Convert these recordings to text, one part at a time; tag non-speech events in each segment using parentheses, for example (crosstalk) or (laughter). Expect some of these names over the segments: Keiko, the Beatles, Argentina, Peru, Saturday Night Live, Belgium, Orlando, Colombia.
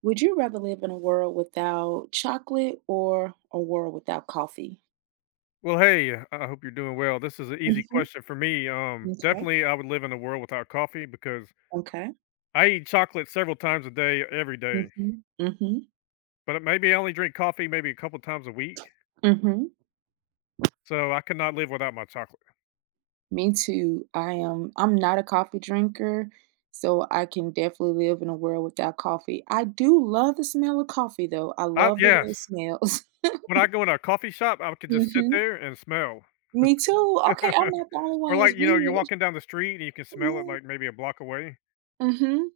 Would you rather live in a world without chocolate or a world without coffee? Well, hey, I hope you're doing well. This is an easy hmm question for me. Okay. Definitely, I would live in a world without coffee because Okay. I eat chocolate several times a day, every day. hmm Mm-hmm. But maybe I only drink coffee maybe a couple times a week, Mm-hmm. so I could not live without my chocolate. Me too. I'm not a coffee drinker, so I can definitely live in a world without coffee. I do love the smell of coffee though. I I, love the way yes, it smells. when I go in a coffee shop, I (laughs) could just sit hmm there and smell, Me too. Okay, I'm not (laughs) the only or one like that's you know, you're weird. walking down the street and you can smell it Yeah. like maybe a block away, Mm-hmm.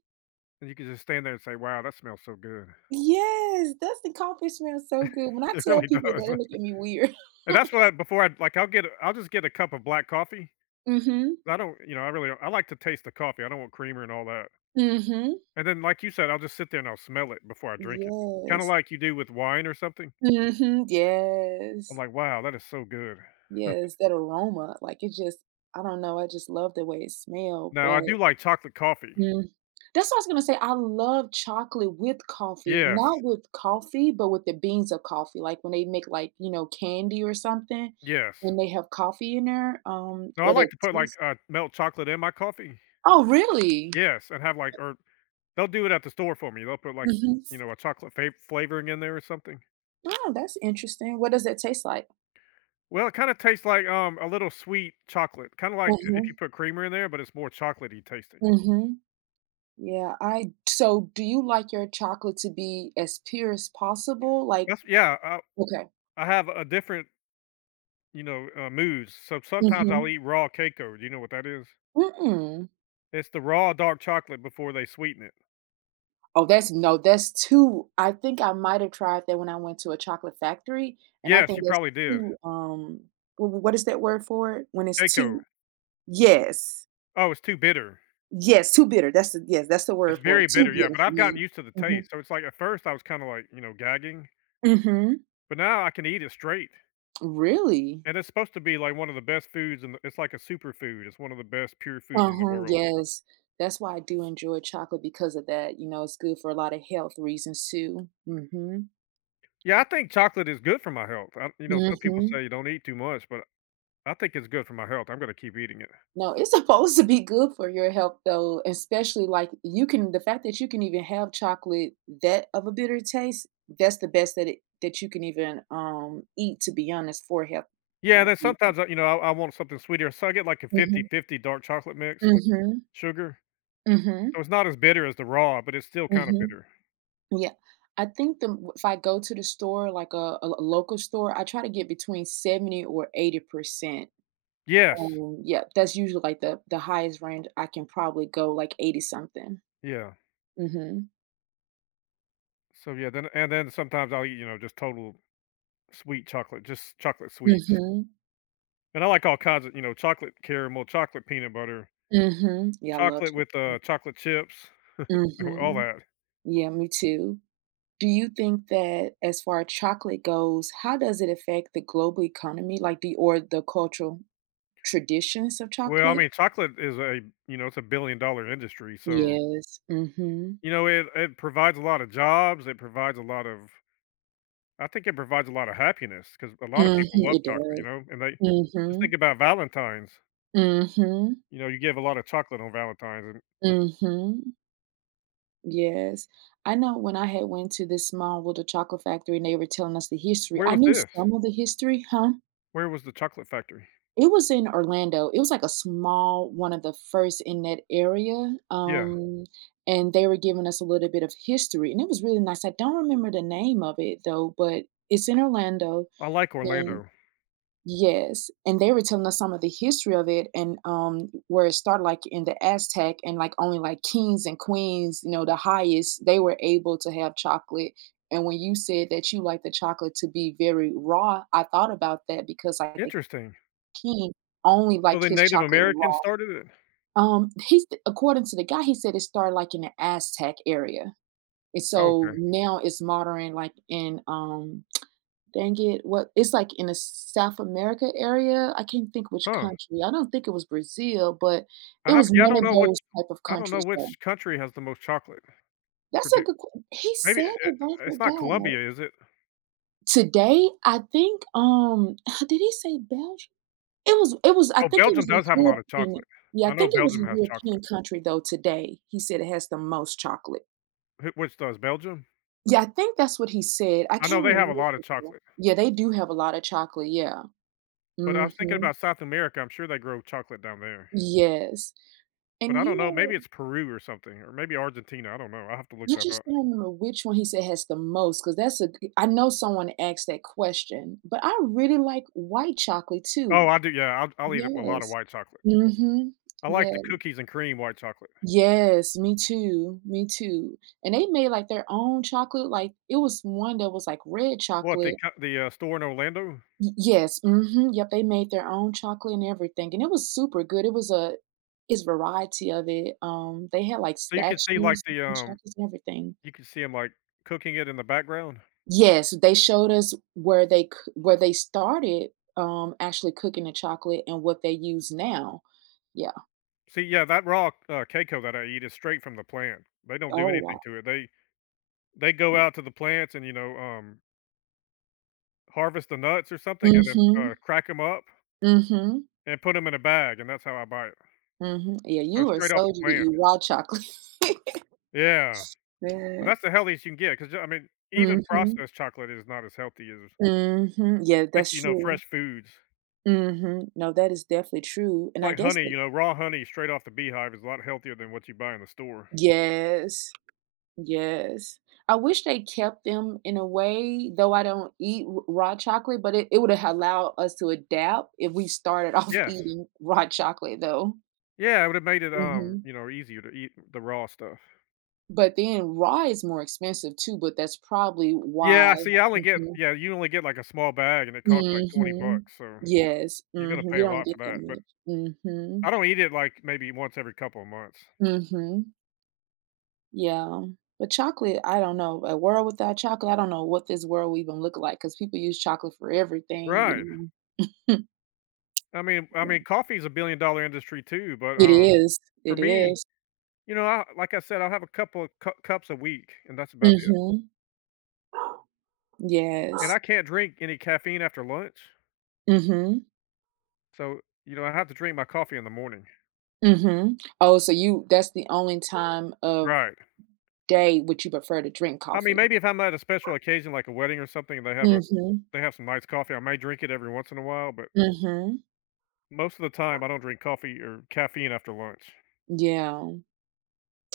and you can just stand there and say, "Wow, that smells so good." (laughs) Yes, doesn't coffee smell so good? When I It tell really people that, does. they (laughs) look at me weird. And (laughs) that's what I before I like. I'll I'll just get a cup of black coffee. mm-hmm. I don't, you know, I really don't. I like to taste the coffee. I don't want creamer and all that. Mhm. And then, like you said, I'll just sit there and I'll smell it before I drink it, kind of Yes. like you do with wine or something. Mhm. I'm Yes. like, wow, that is so good. Yes, that aroma, like, it just I don't know, I just love the way it smelled, Now, I but do like chocolate coffee. mm, that's what I was gonna say, I love chocolate with coffee, Yes, not with coffee, but with the beans of coffee, like, when they make, like, candy or something, yes. and they have coffee in there, No, I or like that to put like taste. Melt chocolate in my coffee. Oh, really? Yes, and have like, or they'll do it at the store for me. They'll put like, Mhm. you know, a chocolate flavoring in there or something. Oh, that's interesting. What does that taste like? Well, it kind of tastes like a little sweet chocolate, kind of like if you Mhm. put creamer in there, but it's more chocolatey tasting. Mhm. Yeah, I so do you like your chocolate to be as pure as possible? Like That's yeah. Okay. I have a different. You know, mousse. So sometimes I'll Mhm. eat raw Keiko. Do you know what that is? Mm-mm. It's the raw dark chocolate before they sweeten it. Oh, that's no, that's too I think I might have tried that when I went to a chocolate factory, and I Yes, think you that's probably did. too, what is that word for it? When it's Keiko. too Yes. Oh, it's too bitter. Yes, too bitter, that's the yes, that's the It's word for very it, too bitter, yeah, bitter but for I've gotten me. used to the Mhm. taste. So it's like at first I was kinda like, you know, gagging, Mhm. but now I can eat it straight. Really? And it's supposed to be like one of the best foods, and it's like a superfood. It's one of the best pure foods in the Uh-huh, world. yes. That's why I do enjoy chocolate because of that, you know, it's good for a lot of health reasons too. Mhm. Yeah, I think chocolate is good for my health. I, you know, some people Mhm. say you don't eat too much, but I think it's good for my health. I'm gonna keep eating it. No, it's (laughs) supposed to be good for your health though, especially like you can the fact that you can even have chocolate that of a bitter taste, that's the best that it that you can even eat to be honest for health Yeah, health then reasons. sometimes I you know, I want something sweeter, so I get like a Mhm. fifty-fifty dark chocolate mix with Mhm. sugar, Mhm. so it's not as bitter as the raw, but it's still kinda Mhm. bitter. Yeah. I think the if I go to the store, like a local store, I try to get between 70 or 80%. Yes. Yeah, that's usually, like, the highest range I can probably go, like, 80 something. Yeah. Mhm. So, yeah, then and then sometimes I'll eat, you know, just total sweet chocolate, just chocolate sweets, Mhm. and I like all kinds of, you know, chocolate caramel, chocolate peanut butter, Mhm. Yeah, I love chocolate with, chocolate. chocolate chips, you know, all Mhm. that. Yeah, me too. Do you think that as far as chocolate goes, how does it affect the global economy, like, the cultural traditions of Well, I chocolate? mean, chocolate is a you know, it's a billion-dollar industry, so, Yes. Mhm. you know, it provides a lot of jobs, it provides a lot of I think it provides a lot of happiness because a lot of people Mhm, love it chocolate, you does. know, and they just Mhm. think about Valentine's. Mhm, You know, you give a lot of chocolate on Valentine's, and mhm, yes. I know when I had went to this small little chocolate factory and they were telling us the history, where I was knew this? some of the history, huh? Where was the chocolate factory? It was in Orlando. It was like a small one of the first in that area, Yeah, and they were giving us a little bit of history, and it was really nice. I don't remember the name of it though, but it's in Orlando. I like Orlando. Yes, and they were telling us some of the history of it and, where it started, like, in the Aztec and, like, only, like, kings and queens, you know, the highest, they were able to have chocolate, and when you said that you like the chocolate to be very raw, I thought about that because, like, the Interesting. king only So like the his Native chocolate Americans raw. started it. He's according to the guy, he said it started, like, in the Aztec area, and so Okay, now it's modern, like, in, dang it, what it's like in the South America area, I can't think which huh? country, I don't think it was Brazil, but I it have. was Yeah, I one don't of know which. those type of I don't know countries though. which country has the most chocolate. That's a Produ- good q he Maybe said it, but I it's not forgot. Colombia, is it? Today, I think, (sighs) did he say Belgium? It was I Oh, think it Belgium was a does have a lot of chocolate. European yeah, I I know think it was Belgium a has chocolate. European country though today, he said it has the most chocolate. Who- Which does Belgium? Yeah, I think that's what he said, I I know can't they have a remember lot of though. chocolate. Yeah, they do have a lot of chocolate, yeah. But I was thinking Mhm. about South America, I'm sure they grow chocolate down there. Yes. But And I you don't know, know, maybe it's Peru or something, or maybe Argentina, I don't know, I'll have to look I that just up. don't know which one he said has the most, cause that's a g I know someone asked that question, but I really like white chocolate Oh, too. I do, yeah, I'll eat a lot of Yes. white chocolate. Mhm. I like the Yeah. cookies and cream white chocolate. Yes, me too, me too. And they made, like, their own chocolate, like, it was one that was, like, red What, chocolate. The, store in Orlando? Y yes, mhm, yep, they made their own chocolate and everything, and it was super good. It was a it's variety of it, they had, like, So you can see, like, statues and chocolates and everything. you can see them like, cooking it in the background? Yes, they showed us where they started, actually cooking the chocolate and what they use now. Yeah. See, yeah, that raw, cacao that I eat is straight from the plant. They don't do Oh, anything wow. to it. They go out to the plants and, you know, harvest the nuts or something and then, Mhm. crack them up Mhm. and put them in a bag, and that's how I buy it. Mhm. Yeah, So you are a straight off the to plant. eat raw chocolate. (laughs) Yeah, but Yeah. that's the healthiest you can get, because I mean, even Mhm. processed chocolate is not as healthy as Mhm. (laughs) Yeah, that's basically, you know, true. fresh foods. Mhm. No, that is definitely true, and I Like guess honey, that you know, raw honey straight off the beehive is a lot healthier than what you buy in the store. Yes. Yes. I wish they kept them in a way, though I don't eat r raw chocolate, but it would have allowed us to adapt if we started off (laughs) Yes. eating raw chocolate, though. Yeah, it would've made it, Mhm. you know, easier to eat the raw stuff. But then raw is more expensive too, but that's probably Yeah, why see, I only get Mhm. yeah, you only get, like, a small bag and it costs, like, 20 Mhm. bucks, so Yes. you're gonna Mhm, pay you a don't lot get for that that, but much. I Mhm. don't eat it, like, maybe once every couple of months. Mhm. Yeah. But chocolate, I don't know. A world without chocolate, I don't know what this world would even look like because people use chocolate for everything, Right. you know. I mean, (laughs) coffee's a billion-dollar industry too, but, It is, for it me. is. You know, I said, I'll have a couple of cu cups a week, and that's about it, Mhm. and Yes. I can't drink any caffeine after lunch, Mhm. so, you know, I have to drink my coffee in the morning. Mhm. Oh, so you that's the only time of Right. day which you prefer to drink I mean, coffee? maybe if I'm at a special occasion, like a wedding or something, and Mhm. they have some nice coffee, I may drink it every once in a while, but Mhm. most of the time, I don't drink coffee or caffeine after lunch. Yeah.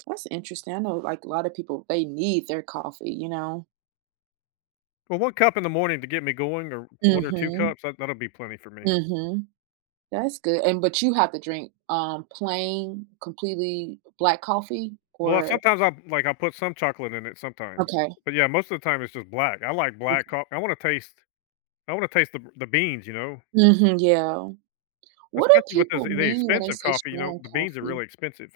That's interesting. I know, like, a lot of people, they need their coffee, you know? Well, 1 cup in the morning to get me going or 1 or 2 Mhm. cups, that that'll be plenty for me. Mhm. That's good, and but you have to drink, plain, completely black coffee Well, or sometimes I'll put some chocolate in it sometimes, okay. but, yeah, most of the time, it's just black. I like black Okay. coffee. I wanna taste the beans, you know? Mhm, yeah. What do Especially with those people the mean when they expensive say coffee, you know, strong the beans are coffee? really expensive.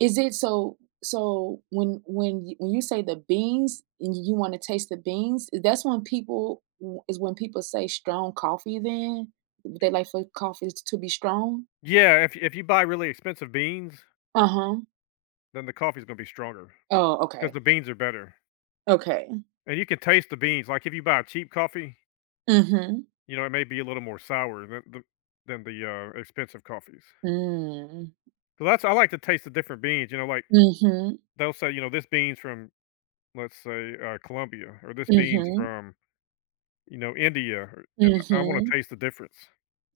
Is it so so when you say the beans and you wanna taste the beans, is that's when people w is when people say strong coffee then? They like for coffee to be strong? Yeah, if you buy really expensive beans, Uh-huh. then the coffee's gonna be stronger Oh, because okay. the beans are better, Okay. and you can taste the beans, like, if you buy cheap coffee, Mhm. you know, it may be a little more sour than than the, expensive coffees. Mm. So that's I like to taste the different beans, you know, like, Mhm. they'll say, you know, "This bean's from," let's say, "Colombia," or "This bean's Mhm. from," you know, "India," or and I wanna Mhm. taste the difference.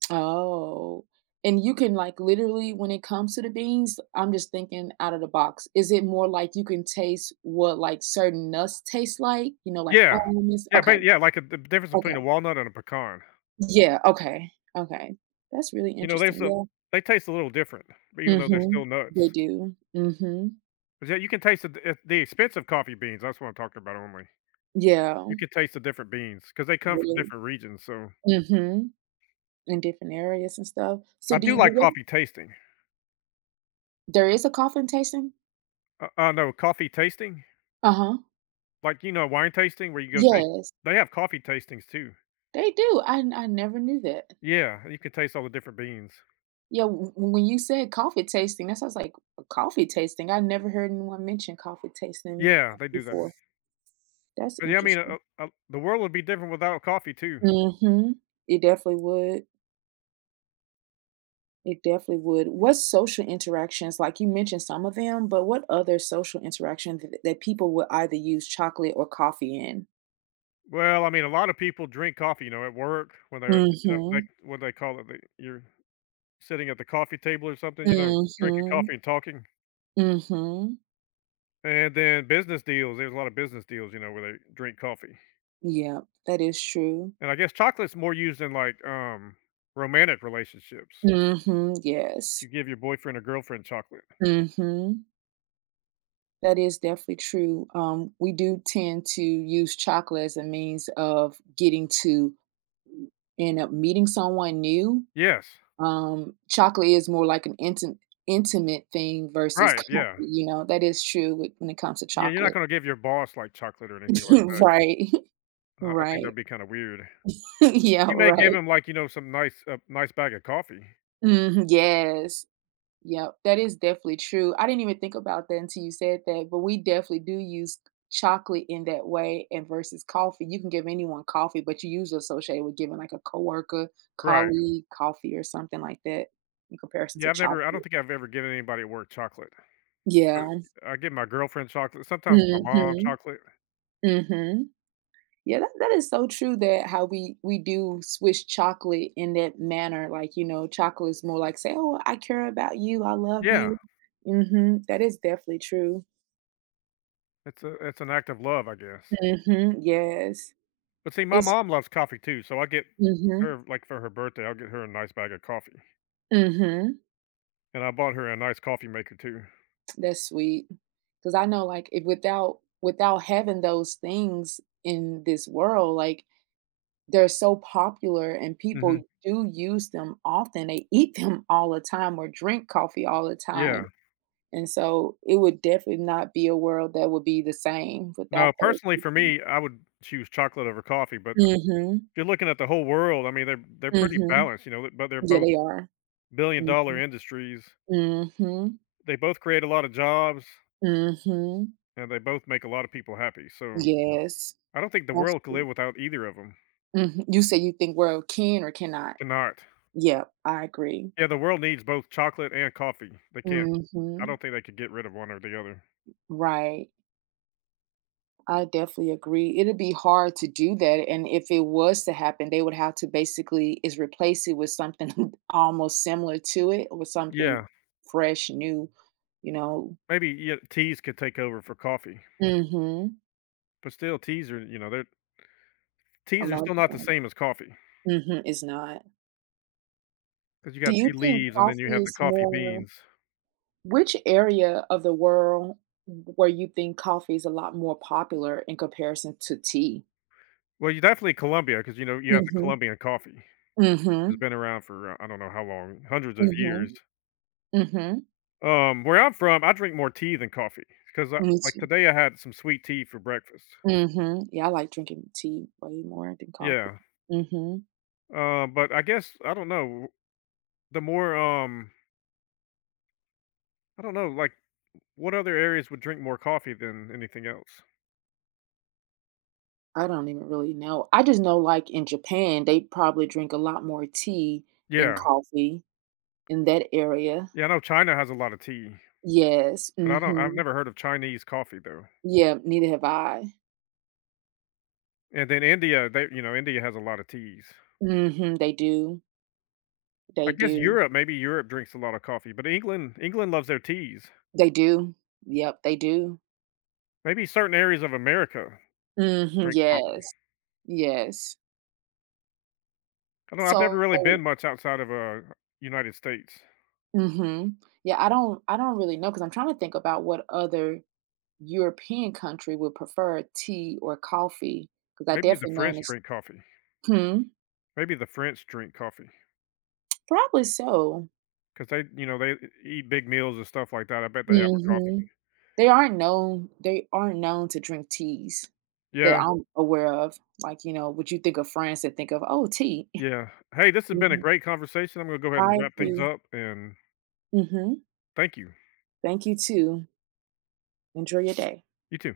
Oh, and you can, like, literally when it comes to the beans, I'm just thinking out of the box. Is it more like you can taste what, like, certain nuts taste like? You know, like Yeah. almonds? Yeah, Okay. but yeah, like, the difference between a Okay. walnut and a pecan. Yeah, okay, okay. That's really You know, there's interesting, a yeah. they taste a little different, but even though they're still Mhm. nuts. They do. Mhm. 'Cause, yeah, you can taste the expensive coffee beans, that's what I'm talking about only. Yeah, You can taste the different beans because they come from really. different regions, so Mhm. In different areas and stuff. I So do do you like what coffee tasting. there is a coffin tasting? No, coffee tasting? Uh-huh. Like, you know, wine tasting where you go taste Yes, they have coffee tastings too. they do. I never knew that. Yeah, you can taste all the different beans. Yeah, w when you said coffee tasting, that sounds like a coffee tasting. I never heard anyone mention coffee tasting Yeah, they do that. before. That's But, yeah, I mean, interesting. The world would be different without coffee too. Mhm. It definitely would. It definitely would. What social interactions, like you mentioned some of them, but what other social interaction that people would either use chocolate or coffee in? Well, I mean, a lot of people drink coffee, you know, at work when they're, you know, like Mhm. what they call it, like, you're sitting at the coffee table or something, you know, drinking coffee Mhm. and talking. Mhm. And then business deals, there's a lot of business deals, you know, where they drink coffee. Yeah, that is true. And I guess chocolate's more used in romantic relationships. Mhm. You Yes. give your boyfriend or girlfriend chocolate. Mhm. That is definitely true. We do tend to use chocolate as a means of getting to end up meeting someone new. Yes. Chocolate is more like an intimate thing versus Right. coffee, Yeah. you know, that is true with when it comes to Yeah. You're not chocolate. going to give your boss like chocolate or anything like (laughs) that. Right. (laughs) I think that'd Right. be kind of weird. But (laughs) Yeah, you may give right. him like, you know, a nice bag of coffee. Mhm, yes. Yep, that is definitely true. I didn't even think about that until you said that, but we definitely do use chocolate in that way and versus coffee. You can give anyone coffee, but you usually associate it with giving like a coworker, Right. colleague coffee or something like that in comparison Yeah, to I don't chocolate. think I've ever given anybody at work chocolate, but Yeah. I give my girlfriend chocolate, sometimes my mom Mhm. chocolate. Mhm. Yeah, that, that is so true that how we do swish chocolate in that manner. Like, you know, chocolate is more like say, "Oh, I care about you. I love Yeah, you." That is definitely true. It's an act of love, I guess. Yes. But see, my It's mom loves coffee too, so I get hmm her like for her birthday, I'll get her a nice bag of coffee, hmm and I bought her a nice coffee maker too. that's sweet. Cause I know like if without having those things in this world, like they're so popular and Hmm people do use them often. They eat them all the time or drink coffee all the time. Yeah. And so it would definitely not be a world that would be the same No, without those personally for people. me, I would choose chocolate over coffee, but if Mhm, you're looking at the whole world, I mean, they're pretty mhm. balanced, you know, but they're Yeah, both they are. billion-dollar Mhm, industries. mhm, They both create a lot of jobs, mhm. and they both make a lot of people happy. So Yes, I don't think the world could absolutely. live without either of them. Mhm. You say you think world can or cannot. Cannot. Yep, I agree. Yeah, the world needs both chocolate and coffee. They can't. I Mhm, don't think they could get rid of one or the other. right. I definitely agree. It'd be hard to do that. And if it was to happen, they would have to basically is replace it with something (laughs) almost similar to it or something Yeah, fresh, new, you know. Teas could take over for coffee, Mm-hmm. but still, A teas are lot of still not the times. same as coffee Mm-hmm. It's not. because you Do got tea you think leaves and then you coffee have the is coffee more beans. which area of the world where you think coffee is a lot more popular in comparison to tea? Well, you definitely Colombia because you know you have the Mm-hmm. Colombian coffee, which has Mm-hmm. been around for I don't know how long, hundreds of years. Mm-hmm. Mm-hmm. Where I'm from, I drink more tea than coffee because Me like too. today I had some sweet tea for breakfast. Mhm. Yeah, I like drinking tea way more than coffee. Yeah, Mhm. But I guess I don't know. The more I don't know. Like, what other areas would drink more coffee than anything else? I don't even really know. I just know, like, in Japan, they probably drink a lot more tea than Yeah, coffee in that area. yeah. I know China has a lot of tea, Yes. but I don't. I've Mhm. never heard of Chinese coffee though. Yeah, neither have I. And then India, they you know India has a lot of teas. Mhm. They do. I They guess do. Europe, maybe Europe drinks a lot of coffee, but England, England loves their teas. They do. Yep, they do. Maybe certain areas of America Mhm. drink coffee. Yes. Yes. I don't. Know, I've never So really been much outside of United States. Mhm. Yeah, I don't really know because 'cause I'm trying to think about what other European country would prefer tea or coffee because I Maybe the definitely French noticed drink coffee. Hmm? Maybe the French drink coffee. Probably so. 'Cause they you know, they eat big meals and stuff like that. I bet they have a coffee. Mhm. They aren't known to drink teas that Yeah, I'm aware of. Like, you know, would you think of France and think of, "Oh, tea." (laughs) yeah. Hey, this has been a Mhm. great conversation. I'm gonna go ahead and I wrap things agree. up, and Mhm. thank you. Thank you too. Enjoy your day. You too.